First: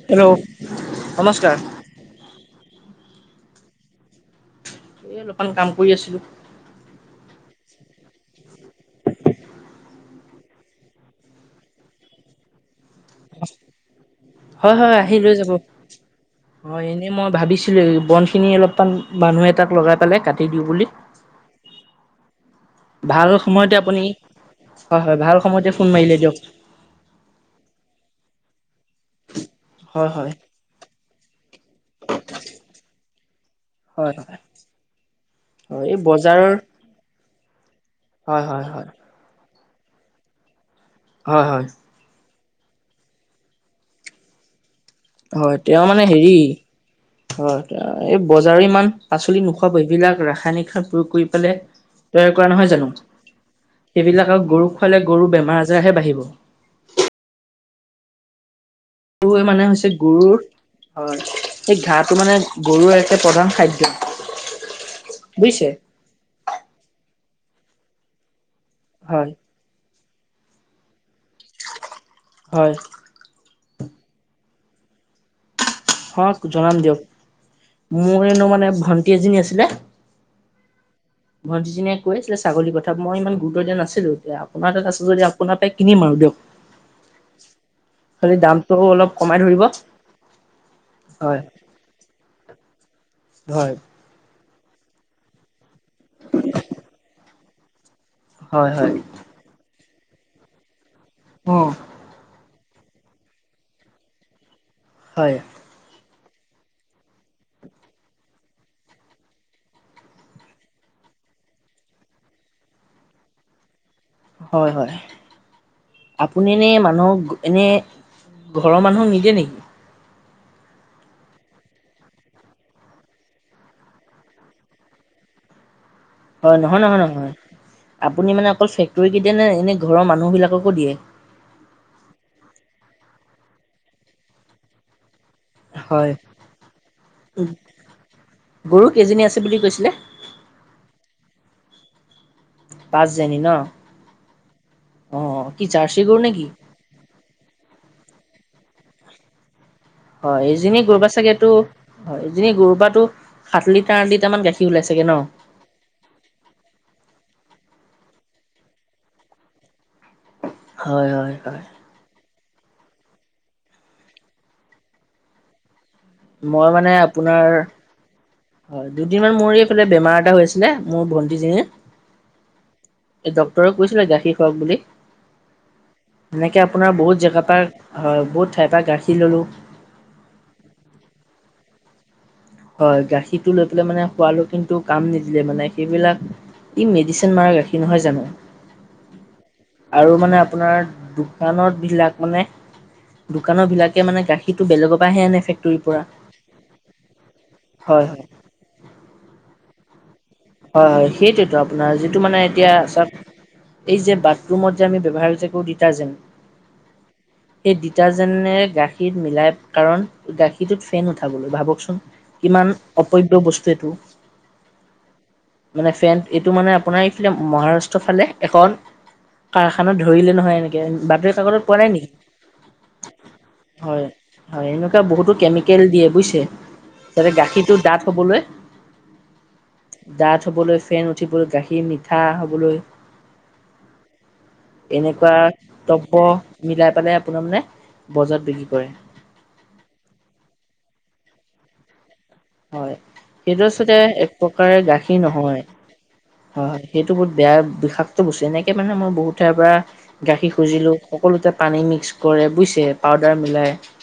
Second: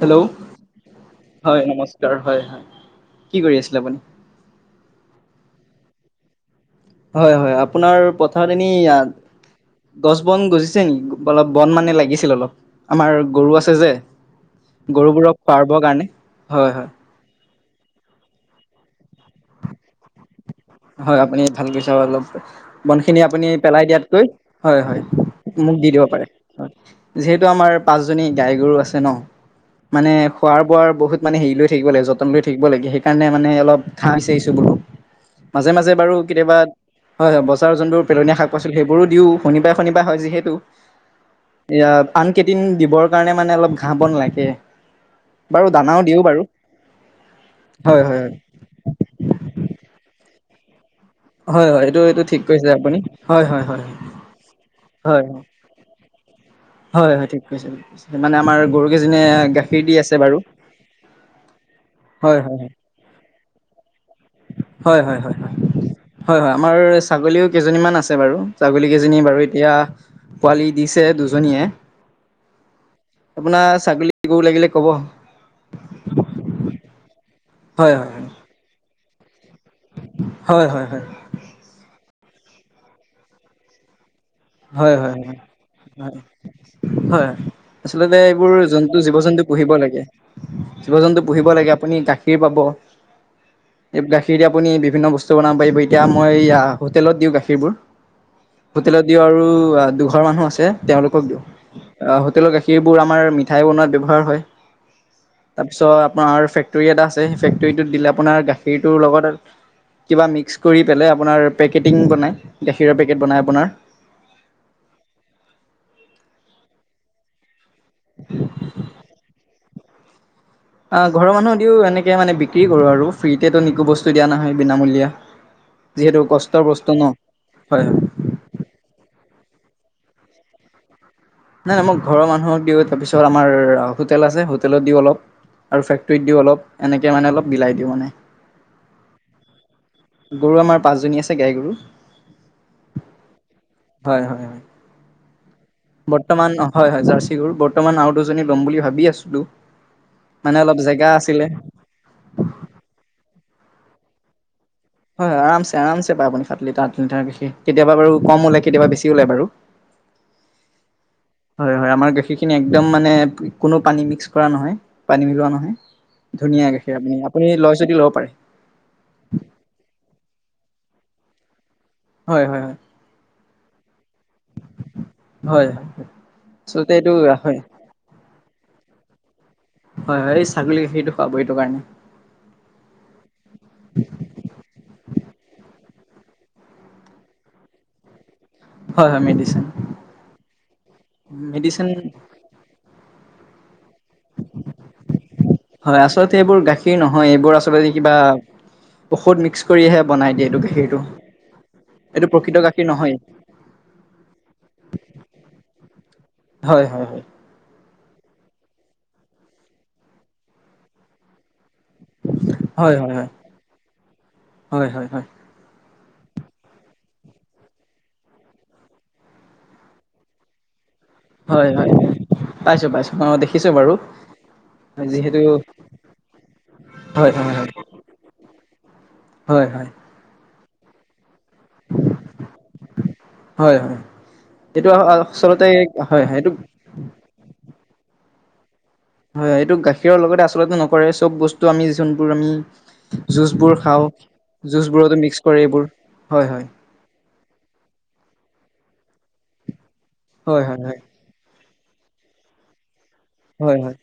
Hello hello নমস্কাৰ। হয় নমস্কাৰ হয় হয়। কি কৰি আছিলে আপুনি? এই অলপমান কাম কৰি আছিলোঁ। হয় হয় আপোনাৰ পথাৰত এনেই গছ বন গজিছে নেকি অলপ বন মানে লাগিছিলে অলপ? আমাৰ গৰু আছে যে হয় হয় গৰু বোৰক খোৱাৰ কাৰণে হয় হয়। এ মই ভাবিছিলোঁৱেই বনখিনি অলপমান মানুহ এটাক লগাই পেলাই কাটি দিওঁ বুলি। হয় আপুনি ভাল কৈছা অলপ। বনখিনি ভাল আপুনি সময়তে পেলাই আপুনি দিয়াতকৈ হয় হয় ভাল সময়তে মোক ফোন দি দিব মাৰিলে পাৰে দিয়ক হয়। যিহেতু আমাৰ পাঁচ জনী গাই গৰু আছে ন হয় মানে হয় খোৱাৰ বোৱাৰ বহুত মানে হেৰি লয় থাকিব লাগে যতন লৈ থাকিব লাগে সেইকাৰণে মানে অলপ হয় ঘাঁহ হয় বিচাৰিছোঁ বোলোঁ। মাজে হয় মাজে এই বাৰু বজাৰৰ কেতিয়াবা হয় হয় বজাৰৰ যোনবোৰ পেলনীয়া হয় শাক হয় পাচলি হয় সেইবোৰো দিও, শনিবাৰে শনিবাৰ হয় যিহেতু। হয় হয়। এয়া আন কেইদিন দিবৰ কাৰণে মানে অলপ ঘাঁহ বন লাগে। হয় বাৰু তেওঁ দানাও মানে দিওঁ হেৰি বাৰু হয় এই হয় হয় জাৰিমান পাচলি নোখোৱা [inaudible] ৰাসায়নিক সাৰ প্ৰয়োগ কৰি পেলাই হয় হয় এইটো এইটো ঠিক তেনেকুৱা কৈছে নহয় জানো আপুনি হয় হয় হয় সেইবিলাক আৰু গৰুক খুৱালে হয় হয় গৰু বেমাৰ আজাৰহে বাঢ়িব। হয় হয় ঠিক কৈছে ঠিক কৈছে মানে আমাৰ গৰুকেইজনীয়ে গৰু মানে গাখীৰ হৈছে দি আছে বাৰু গৰুৰ হয় সেই ঘাঁহটো মানে হয় হয় গৰুৰ একে প্ৰধান খাদ্য। হয় হয় হয় হয় বুজিছে হয় হয় আমাৰ ছাগলীও কেইজনীমান আছে বাৰু। ছাগলীকেইজনী হয় বাৰু এতিয়া পোৱালি দিছে দুজনীয়ে। হয় আপোনাৰ ছাগলী গৰু লাগিলে ক'ব। হওঁক জনাম দিয়ক, হয় হয় মোৰ এনেও মানে ভণ্টি এজনী আছিলে। হয় হয় হয়। ভণ্টিজনীয়ে কৈছিলে ছাগলীৰ কথা মই ইমান গুৰুত্ব দিয়া নাছিলো এতিয়াও। হয় হয়, হয়, হয়। আচলতে খালি এইবোৰ দামটো জন্তু, অলপ জীৱ কমাই জন্তু ধৰিব পুহিব লাগে। জীৱ জন্তু হয় পুহিব লাগে আপুনি গাখীৰ পাব। হয় এই গাখীৰ দি আপুনি বিভিন্ন বস্তু বনাব পাৰিব। এতিয়া মই হোটেলত দিওঁ গাখীৰবোৰ। হয় হয় হোটেলত দিওঁ আৰু দুঘৰ মানুহ আছে তেওঁলোকক দিওঁ। অহ। আ হোটেলৰ গাখীৰবোৰ আমাৰ মিঠাই বনোৱাত ব্যৱহাৰ হয়। হয়। তাৰপিছত আপোনাৰ ফেক্টৰী এটা আছে, সেই ফেক্টৰীটোত দিলে আপোনাৰ গাখীৰটোৰ লগত কিবা মিক্স কৰি পেলাই আপোনাৰ পেকেটিং বনায়, গাখীৰৰ পেকেট বনায় আপোনাৰ। হয় হয় আপুনি এনে মানুহক এনে ঘৰৰ মানুহক নিদিয়ে নেকি? ঘৰৰ মানুহক দিও। এনেকে মানে বিক্ৰী কৰোঁ আৰু ফ্ৰীতে টো একো বস্তু দিয়া নহয় বিনামূলীয়া। যিহেতু হয় কষ্টৰ নহয় নহয় বষ্ট ন, নহয় হয় হয়। আপুনি মানে অকল ফেকটৰীত দিয়েনে, এনে ঘৰৰ মানুহ বিলাককো দিয়ে? নাই নাই মই ঘৰৰ মানুহক দিওঁ তাৰপিছত আমাৰ হোটেল আছে হোটেলত দিওঁ অলপ। আৰু হয় ফেক্টৰীত দিওঁ অলপ এনেকৈ মানে অলপ বিলাই দিওঁ মানে। গৰু কেইজনী আছে বুলি কৈছিলে? গৰু আমাৰ পাঁচজনী আছে গাই গৰু। পাঁচজনী ন, হয় হয় হয়, অহ কি জাৰ্ছী গৰু নেকি? বৰ্তমান হয় হয় জাৰ্চি গৰু বৰ্তমান আৰু দুজনী ল'ম বুলি ভাবি আছিলো। হয় এজনী গৰুবা চাগে টো হয় এজনী গৰুবাটো সাত লিটাৰ আঠ লিটাৰ মান গাখীৰ ওলাই চাগে? ন হয় হয় আৰামচে আৰামচে পাই আপুনি সাত লিটাৰ, আঠ লিটাৰ গাখীৰ। কেতিয়াবা বাৰু কম ওলাই কেতিয়াবা বেছি ওলাই বাৰু। হয় হয়। হয় হয় আমাৰ গাখীৰখিনি একদম মানে কোনো পানী মিক্স কৰা নহয় পানী মিলোৱা নহয়। ধুনীয়া মই মানে গাখীৰ আপুনি আপোনাৰ আপুনি লয় যদি ল'ব পাৰে। হয় দুদিনমান মোৰ এইফালে বেমাৰ এটা হৈ আছিলে মোৰ ভন্টিজনীৰ। হয় হয় হয়। এ ডক্টৰে কৈছিলে গাখীৰ খুৱাক বুলি। হয়। সেনেকৈ আচলতে আপোনাৰ এইটো বহুত হয় জেগাৰ পা হয় বহুত ঠাইপ পৰা গাখীৰ ল'লোঁ। হয়, হয় এই ছাগলী গাখীৰটো খুৱাব, এইটো কাৰণে। হয়, গাখীৰটো লৈ পেলাই মানে খোৱালো, কিন্তু কাম নিদিলে মানে, সেইবিলাক ই মেডিচিন মাৰা, গাখীৰ নহয় জানো। হয় হয় মেডিচিন আৰু মানে আপোনাৰ, দোকানত মেডিচিন বিলাক মানে দোকানৰ বিলাকে মানে গাখীৰটো, বেলেগৰ পৰাহে আনে, ফেক্টৰীৰ পৰা। [unintelligible] এইবোৰ গাখীৰ নহয়, এইবোৰ আচলতে হয় কিবা হয় ঔষধ মিক্স কৰিহে বনাই দিয়ে এইটো হয়, গাখীৰটো হয়। সেইটোতো আপোনাৰ, যিটো এইটো মানে প্ৰকৃত এতিয়া গাখীৰ চ নহয় এই যে, বাথৰুমত যে আমি ব্যৱহাৰ যে কৰোঁ ডিটাৰজেণ্ট। হয়, হয়, হয়। সেই ডিটাৰজেনে গাখীৰ মিলাই কাৰণ, গাখীৰটোত ফেন উঠাবলৈ, ভাবকচোন। কিমান, হয় হয় অপব্য বস্তু এইটো। হয়, হয়, হয়। মানে ফেন, এইটো মানে আপোনাৰ এইফালে, মহাৰাষ্ট্ৰৰ ফালে, এখন কাৰখানাত ধৰিলে নহয় এনেকে, বাতৰি কাকতত, হয় হয় পোৱা হয় নাই নেকি? পাইছো পাইছো অ দেখিছো বাৰু হয়, হয়, এনেকুৱা বহুতো যিহেতু কেমিকেল দিয়ে, বুজিছে। যাতে হয় হয় হয় গাখীৰটো ডাঠ হবলৈ হয়, হয়। ডাঠ হ'বলৈ, ফেন উঠিবলৈ, গাখীৰ মিঠা হ'বলৈ হয় হয় এইটো এনেকুৱা [unintelligible] আচলতে হয় হয় এইটো [unintelligible] বজাৰত বিক্ৰী কৰে। হয়, এইটো গাখীৰৰ লগতে আচলতে নকৰে চব বস্তু আমি [unintelligible] আমি হয়। সেইটো জুচবোৰ আচলতে খাওঁ, এক প্ৰকাৰে জুচবোৰতো মিক্স কৰে এইবোৰ, হয়, হয়। এইটো বহুত বেয়া বিষাক্ত বস্তু, এনেকে মানে মই বহুত ঠাইৰ পৰা, গাখীৰ হয় হয় খুজিলোঁ। সকলোতে পানী মিক্স কৰে বুজিছে, পাউদাৰ মিলাই। হয় হয়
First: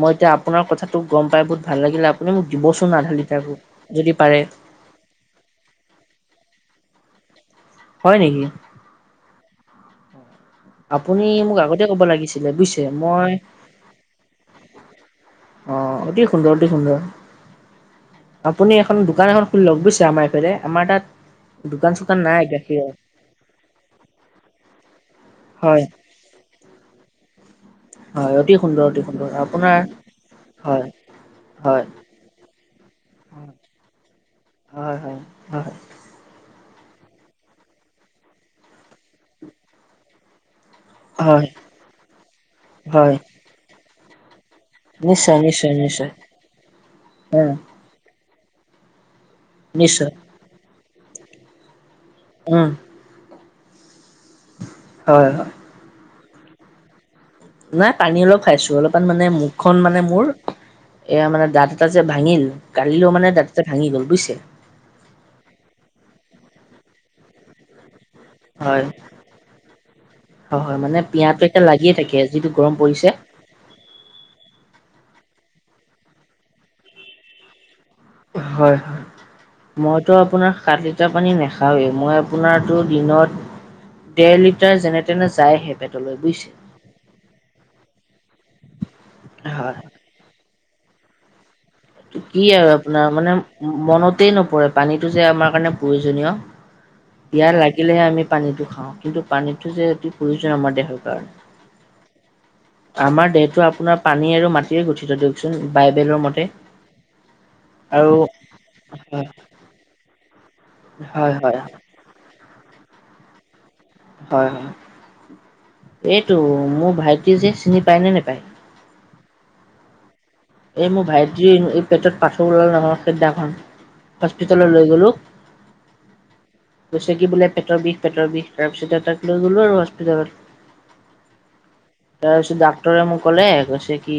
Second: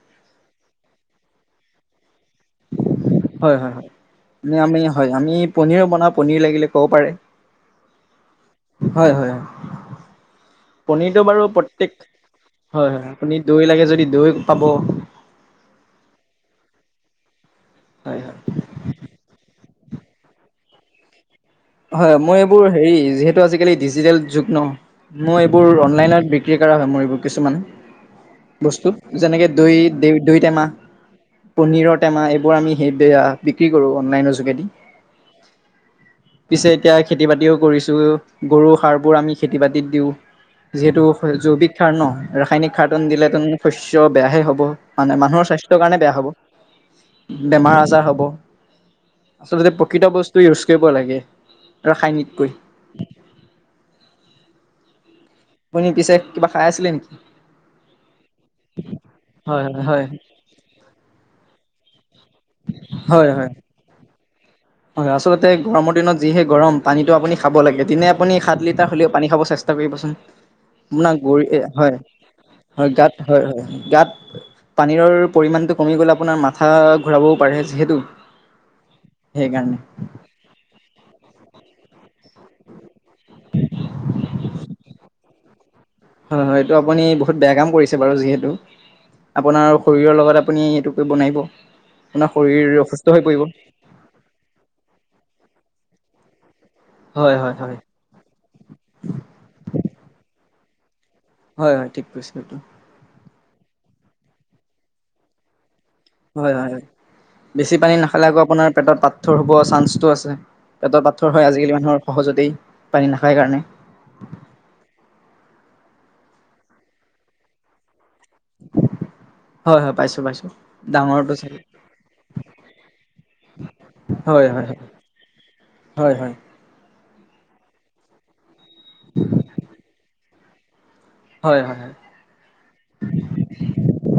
মই এতিয়া আপোনাৰ কথাটো গম পাই বহুত ভাল লাগিলে, আপুনি মোক দিবচোন আধালি হয়, হয়। আমি হয়, আমি পনিৰো বনাওঁ, পনিৰ লাগিলে ক'ব পাৰে। হয় নেকি? হয়, হয়। পনীৰটো আপুনি বাৰু মোক আগতে প্ৰত্যেক, ক'ব লাগিছিলে বুজিছে হয়, হয়, মই আপুনি দৈ লাগে যদি দৈ পাব। অ', অতি সুন্দৰ অতি সুন্দৰ। [unintelligible] আপুনি এখন দোকান এখন খুলি লওঁক বুজিছে, আমাৰ এইফালে, আমাৰ তাত দোকান হয়, চোকান মই নাই এইবোৰ গাখীৰৰ হেৰি যিহেত আজিকালি ডিজিটেল যুগ নহ, মই এইবোৰ হয় অনলাইনত বিক্ৰী কৰা হয়, মোৰ এইবোৰ কিছুমান। হয় অতি সুন্দৰ বস্তুত, অতি সুন্দৰ যেনেকে আপোনাৰ দৈ দ দৈ টেমা। হয় হয় পনিৰৰ টেমা এইবোৰ আমি বিক্ৰী কৰো অনলাইনৰ যোগেদি। হয়, হয়। হয় পিছে এতিয়া খেতি বাতিও কৰিছো, গৰুৰ সাৰ বোৰ আমি খেতি বাতিত দিও। যিহেতু হয় জৈৱিক সাৰ ন, ৰাসায়নিক সাৰকন হয় দিলে শস্য বেয়াহে হ'ব। মানে নিশ্চয় মানুহৰ নিশ্চয় স্বাস্থ্যৰ কাৰণে নিশ্চয় বেয়া হব, উম বেমাৰ আজাৰ হ'ব, আচলতে নিশ্চয় প্ৰকৃত বস্তু ইউজ কৰিব লাগে, ৰাসায়নিক [unintelligible] [unintelligible] আপুনি পিছে, কিবা খাই আছিলে নেকি? নাই, পানী অলপ খাইছো, অলপমান মানে হয় মুখখন হয় মানে হয় মোৰ এয়া মানে দাতঁ এটা যে ভাঙিল কালিও মানে হয় দাতঁ হয়। এটা ভাঙি গ'ল বুজিছে। হয়, আচলতে গৰমৰ দিনত যিহে গৰম পানীটো আপুনি খাব লাগে দিনে আপুনি সাত হয় লিটাৰ হ'লেও পানী খাব চেষ্টা কৰিব চোন, হয় হয় মানে আপোনাৰ পিয়াহটো এতিয়া [unintelligible] লাগিয়ে হয়। থাকে যিটো গৰম হয়, পৰিছে গাত হয় হয় গাত পানীৰৰ পৰিমাণটো কমি গ'লে আপোনাৰ মাথা ঘূৰাবও পাৰে। যিহেতু হয়। সেইকাৰণে। মইতো আপোনাৰ সাত লিটাৰ পানী নাখাওঁয়ে মই আপোনাৰতো দিনত দেৰ লিটাৰ যেনে তেনে যায়হে পেটত হয়, হয়, এইটো আপুনি বহুত বেয়া কাম কৰিছে বাৰু যিহেতু। আপোনাৰ হয়, শৰীৰৰ লগত আপুনি সেইটো কৰিব নোৱাৰিব আপোনাৰ কি আৰু শৰীৰৰ আপোনাৰ অসুস্থ হৈ মানে পৰিব। মনতেই নপৰে পানীটো যে আমাৰ কাৰণে প্ৰয়োজনীয়, হয় হয় পিয়াহ হয় লাগিলেহে আমি পানীটো খাওঁ, কিন্তু পানীটো যে অতি প্ৰয়োজন আমাৰ দেহৰ কাৰণে। হয়, হয়, ঠিক কৈছে এইটো। আমাৰ দেহটো আপোনাৰ পানী আৰু মাটিৰে গঠিত দিয়কচোন বাইবেলৰ মতে। হয় হয় হয় বেছি পানী আৰু নাখালে আকৌ আপোনাৰ পেটত হয় পাথৰ হ'ব চাঞ্চটো আছে। পেটত পাথৰ হয় আজিকালি মানুহৰ সহজতেই, পানী নাখায় কাৰণে। হয়, হয়। এইটো মোৰ ভাইটি যে চিনি পায় নে নেপায়? হয়, হয়, পাইছো পাইছো। এই মোৰ ভাইটিৰ এই পেটত পাথৰ ওলাল নহয় সেইদিনাখন হয় হয় হস্পিতাললৈ লৈ গ'লো। হয়, হয়। কৈছে কি বোলে পেটৰ বিষ পেটৰ বিষ তাৰপিছতে তাক লৈ গ'লো হস্পিতালত। হয়, হয়। তাৰপিছত ডাক্তৰে মোক ক'লে কৈছে কি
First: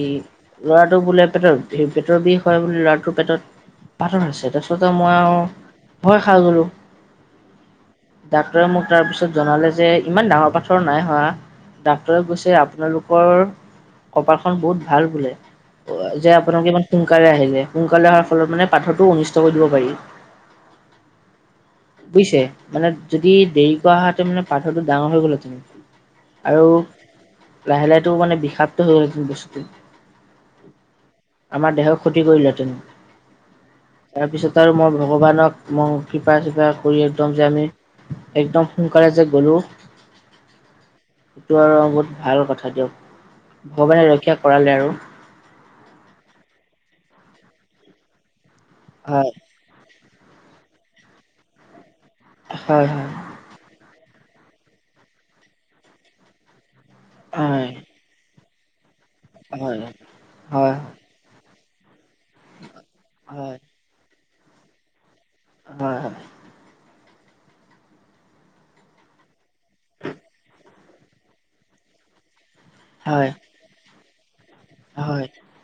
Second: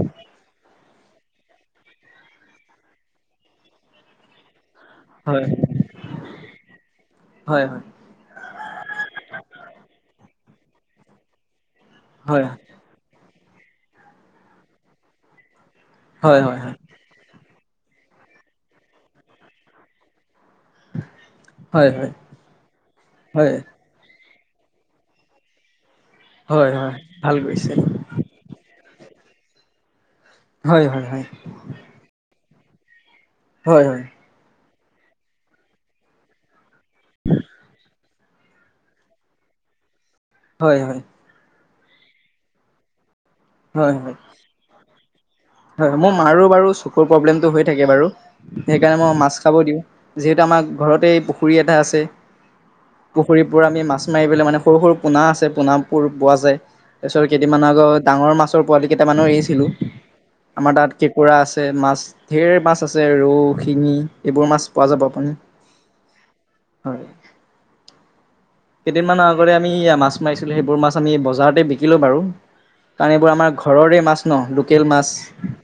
ল'ৰা বোলে পেটত পেটৰ বিষ হয় বোলে ল'ৰাটোৰ পেটত পাথৰ আছে। তাৰপাছত তাৰপিছত মই আৰু হয় হয় ভয় খাই গ'লোঁ। হয় হয় ডাক্তৰে মোক তাৰ পিছত জনালে যে ইমান ডাঙৰ পাথৰ নাই হোৱা। ডাক্তৰে হয় কৈছে হয় আপোনালোকৰ কপালখন বহুত ভাল বোলে। যে হয় হয় আপোনালোকে ইমান সোনকালে আহিলে সোনকালে অহাৰ ফলত মানে পাথৰটো অনিষ্ট কৰি দিব পাৰি। হয় হয় বুজিছে মানে যদি হয় দেৰি কৰা হেতেন মানে পাথৰটো ডাঙৰ হৈ গ'ল তেনে হয় আৰু হয় হয় ভাল কৰিছে লাহে লাহে টো মানে বিষাক্ত হৈ গ'ল হেতেন বস্তুটো। হয়, হয়, হয়। আমাৰ দেহৰ ক্ষতি কৰিলেহেঁতেন। হয়, হয়। তাৰপিছত আৰু মই ভগৱানক মই কৃপা চৃপা কৰি একদম যে আমি একদম সোনকালে যে গ'লো। হয়, হয়। সেইটো আৰু বহুত ভাল কথা দিয়ক হয় হয় ভগৱানে ৰক্ষা কৰালে আৰু। হয়, মোৰ মাৰো বাৰু চকুৰ প্ৰব্লেমটো হৈ থাকে বাৰু সেইকাৰণে মই মাছ হয় খাব দিওঁ। যিহেতু আমাৰ ঘৰতেই পুখুৰী এটা আছে। হয়, হয়। পুখুৰীবোৰ আমি মাছ মাৰি পেলাই মানে সৰু সৰু পোনা আছে পোনাবোৰ পোৱা যায়। তাৰ পিছত কেইদিনমান হয় আগত ডাঙৰ মাছৰ পোৱালি কেইটামানো এৰিছিলো হয় হয় হয় আমাৰ তাত কেঁকোৰা আছে মাছ। ঢেৰ মাছ আছে ৰৌ, হয় শিঙি এইবোৰ মাছ পোৱা যাব আপুনি। হয় হয়। হয়। কেইদিনমানৰ আগতে আমি মাছ মাৰিছিলোঁ সেইবোৰ মাছ আমি বজাৰতে বিকিলোঁ বাৰু, কাৰণ এইবোৰ হয় আমাৰ- ঘৰৰে মাছ ন, লোকেল মাছ।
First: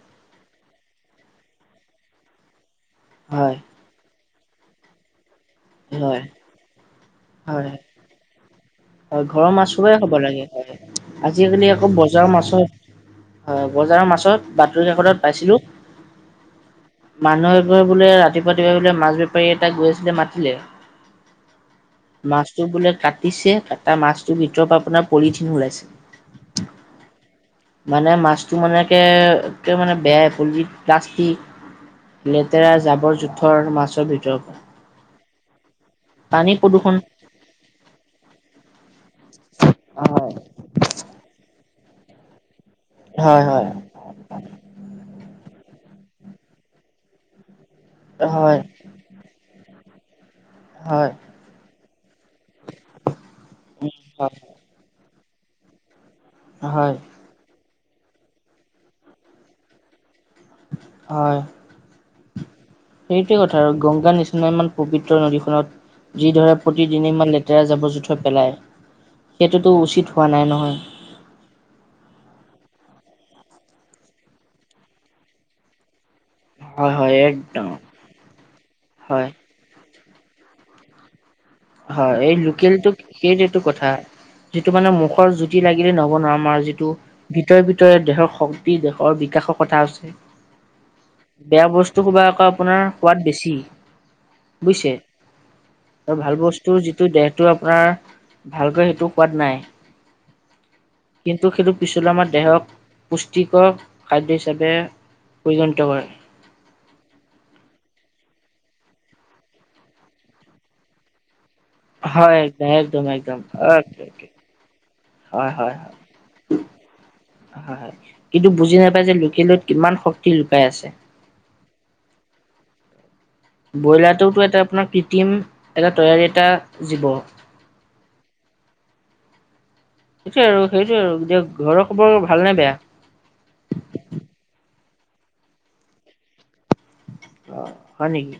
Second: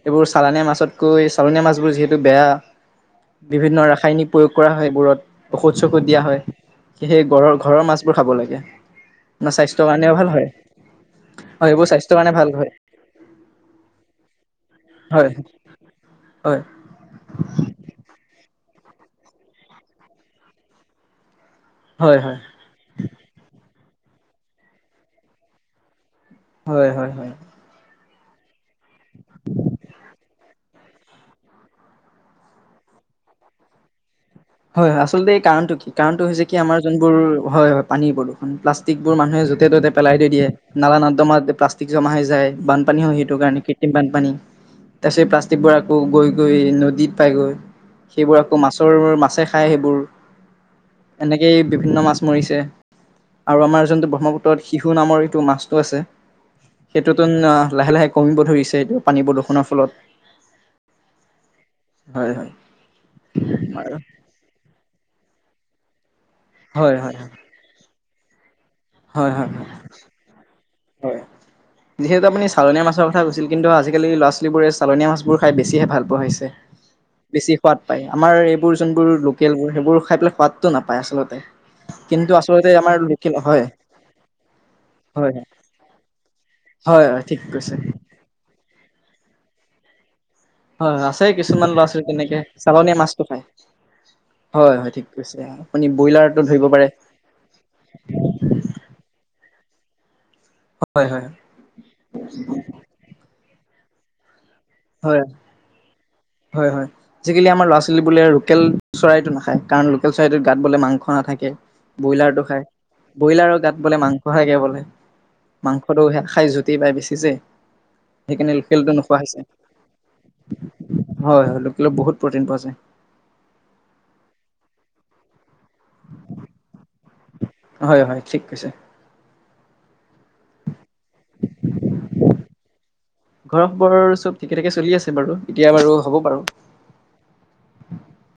এইবোৰ- চালানীয়া মাছতকৈ চালনীয়া মাছবোৰ যিহেতু বেয়া। হয় বিভিন্ন ৰাসায়নিক- প্ৰয়োগ কৰা হয় এইবোৰত ঔষধ চৌষধ দিয়া হয়, সেয়ে ঘৰ হয় ঘৰৰ মাছবোৰ খাব লাগে। হয় ঘৰৰ না স্বাস্থ্যৰ মাছবোৰে খাব কাৰণেও ভাল লাগে হয়, আজি এজনী হয় এইবোৰ আকৌ স্বাস্থ্যৰ বজাৰৰ কাৰণে ভাল হয় মাছত- হয়, বজাৰৰ মাছত বাতৰি কাকতত হয় পাইছিলোঁ- হয় মানুহে এঘৰত বোলে ৰাতিপুৱা ৰাতিপুৱা বোলে মাছ বেপাৰী এটা গৈছিলে মাতিলে। হয় মাছটো বোলে কাটিছে কাটা মাছটোৰ ভিতৰৰ পৰা আপোনাৰ পলিথিন ওলাইছে। হয় হয় হয়। মানে মাছটো মানে কে একে মানে বেয়াই পলি প্লাষ্টিক- লেতেৰা জাবৰ জোথৰ মাছৰ ভিতৰত- হয় হয়, আচলতে এই কাৰণটো কি কাৰণটো হৈছে কি আমাৰ প্ৰদূষণ যোনবোৰ হয় হয় পানীৰ প্ৰদূষণ প্লাচ- ষ্টিক বোৰ মানুহে য'তে ততে পেলাই দি হয় দিয়ে নালা নাৰ্দমাত প্লাষ্টিক জমা হৈ যায় বানপানী হয়, সেইটো কাৰণে। এ বানপানী তাৰ পিছত প্লাষ্টিকবোৰ আকৌ গৈ গৈ নদীত পাই গৈ, সেইবোৰ আকৌ হয় মাছ- তৰ মাছে খায় সেইবোৰ। হয় এনেকেই বিভিন্ন মাছ মৰিছে, আৰু আমাৰ যোনটো হয় ব্ৰহ্মপুত্ৰত- শিশু নামৰ এইটো মাছটো আছে। হয়। নতুন অঁ লাহে লাহে কমিব ধৰিছে এইটো পানী প্ৰদূষণৰ ফলত। হয়, হয় হয় এইটোৱে কথা হয় গংগা নিচি- ইমান মান পবিত্ৰ নদীখনত যিদৰে হয় হয় প্ৰতিদিনে ইমান হয় লেতেৰা জাৱৰ জোথৰ পেলায়- হয় হয় সেইটোতো উচিত হোৱা নাই নহয়। হয়। যিহেতু আপুনি চালনীয়া মাছৰ কথা কৈছিল, কিন্তু আজিকালি ল'ৰা ছোৱালীবোৰে চালনীয়া মাছবোৰ খাই বেছিহে ভাল পোৱা হৈছে। হয় হয় বেছি একদম সোৱাদ পাই। আমাৰ এইবোৰ যোনবোৰ হয় লোক- কেলবোৰ সেইবোৰ খাই পেলাই সোৱাদটো নাপায় আচলতে। হয়, কিন্তু এই আচলতে আমাৰ লোকেলটোক লোকেল সেইটোৱে টো হয় কথা, - যিটো মানে মুখৰ হয় জুতি লাগিলে নহ'ব নহয়, আমাৰ যিটো হয় হয় ঠিক ভিতৰে কৈছে। ভিতৰে- দেহৰ শক্তি, দেহৰ বিকাশৰ কথা আছে। হয়, আছে বেয়া কিছুমান ল'ৰা বস্তু ছোৱালী সোপা তেনেকে আকৌ আপোনাৰ চালনীয়া সোৱাদ মাছটো খায়। বেছি হয় হয় বুজিছে। ঠিক কৈছে, আপুনি ব্ৰইলাৰটো ধৰিব পাৰে। টো দেহটো আপোনাৰ ভালকৈ সেইটো সোৱাদ নাই। হয় হয় কিন্তু সেইটো পিছলৈ আমাৰ দেহক পুষ্টিকৰ খাদ্য হিচাপে- হয়, পৰিগণিত কৰে। হয় হয়। আজিকালি আমাৰ ল'ৰা ছোৱালী বোলে লোকেল চৰাইটো নাখায়, কাৰণ লোকেল চৰাইটোৰ গাত বোলে মাংস নাথাকে। হয় ব্ৰইলাৰটো খাই, একদম একদম একদম ব্ৰইলাৰৰ গাত বোলে অকে অকে মাংস থাকে বোলে। হয় হয় হয় মাংসটো খায় জুতি পাই বেছি যে, হয়। হয়। কিন্তু সেইকাৰণে বুজি লোকলটো নাপায় যে নোখোৱা হৈছে। লোকেলত কিমান শক্তি লুকাই আছে? হয় হয়, লোকেলত বহুত প্ৰটিন পোৱা যায়। ব্ৰইলাৰটোওতো এটা আপোনাৰ কৃত্ৰিম এটা তৈয়াৰী এটা জীৱ। হয় হয়, ঠিক কৈছে। সেয়ে আৰু সেইটোয়ে আৰু দিয়ক। ঘৰৰ খবৰ ভাল নে বেয়া? ঘৰৰ খবৰ চব ঠিকে ঠাকে চলি আছে বাৰু এতিয়া বাৰু হ'ব বাৰু অ হয় নেকি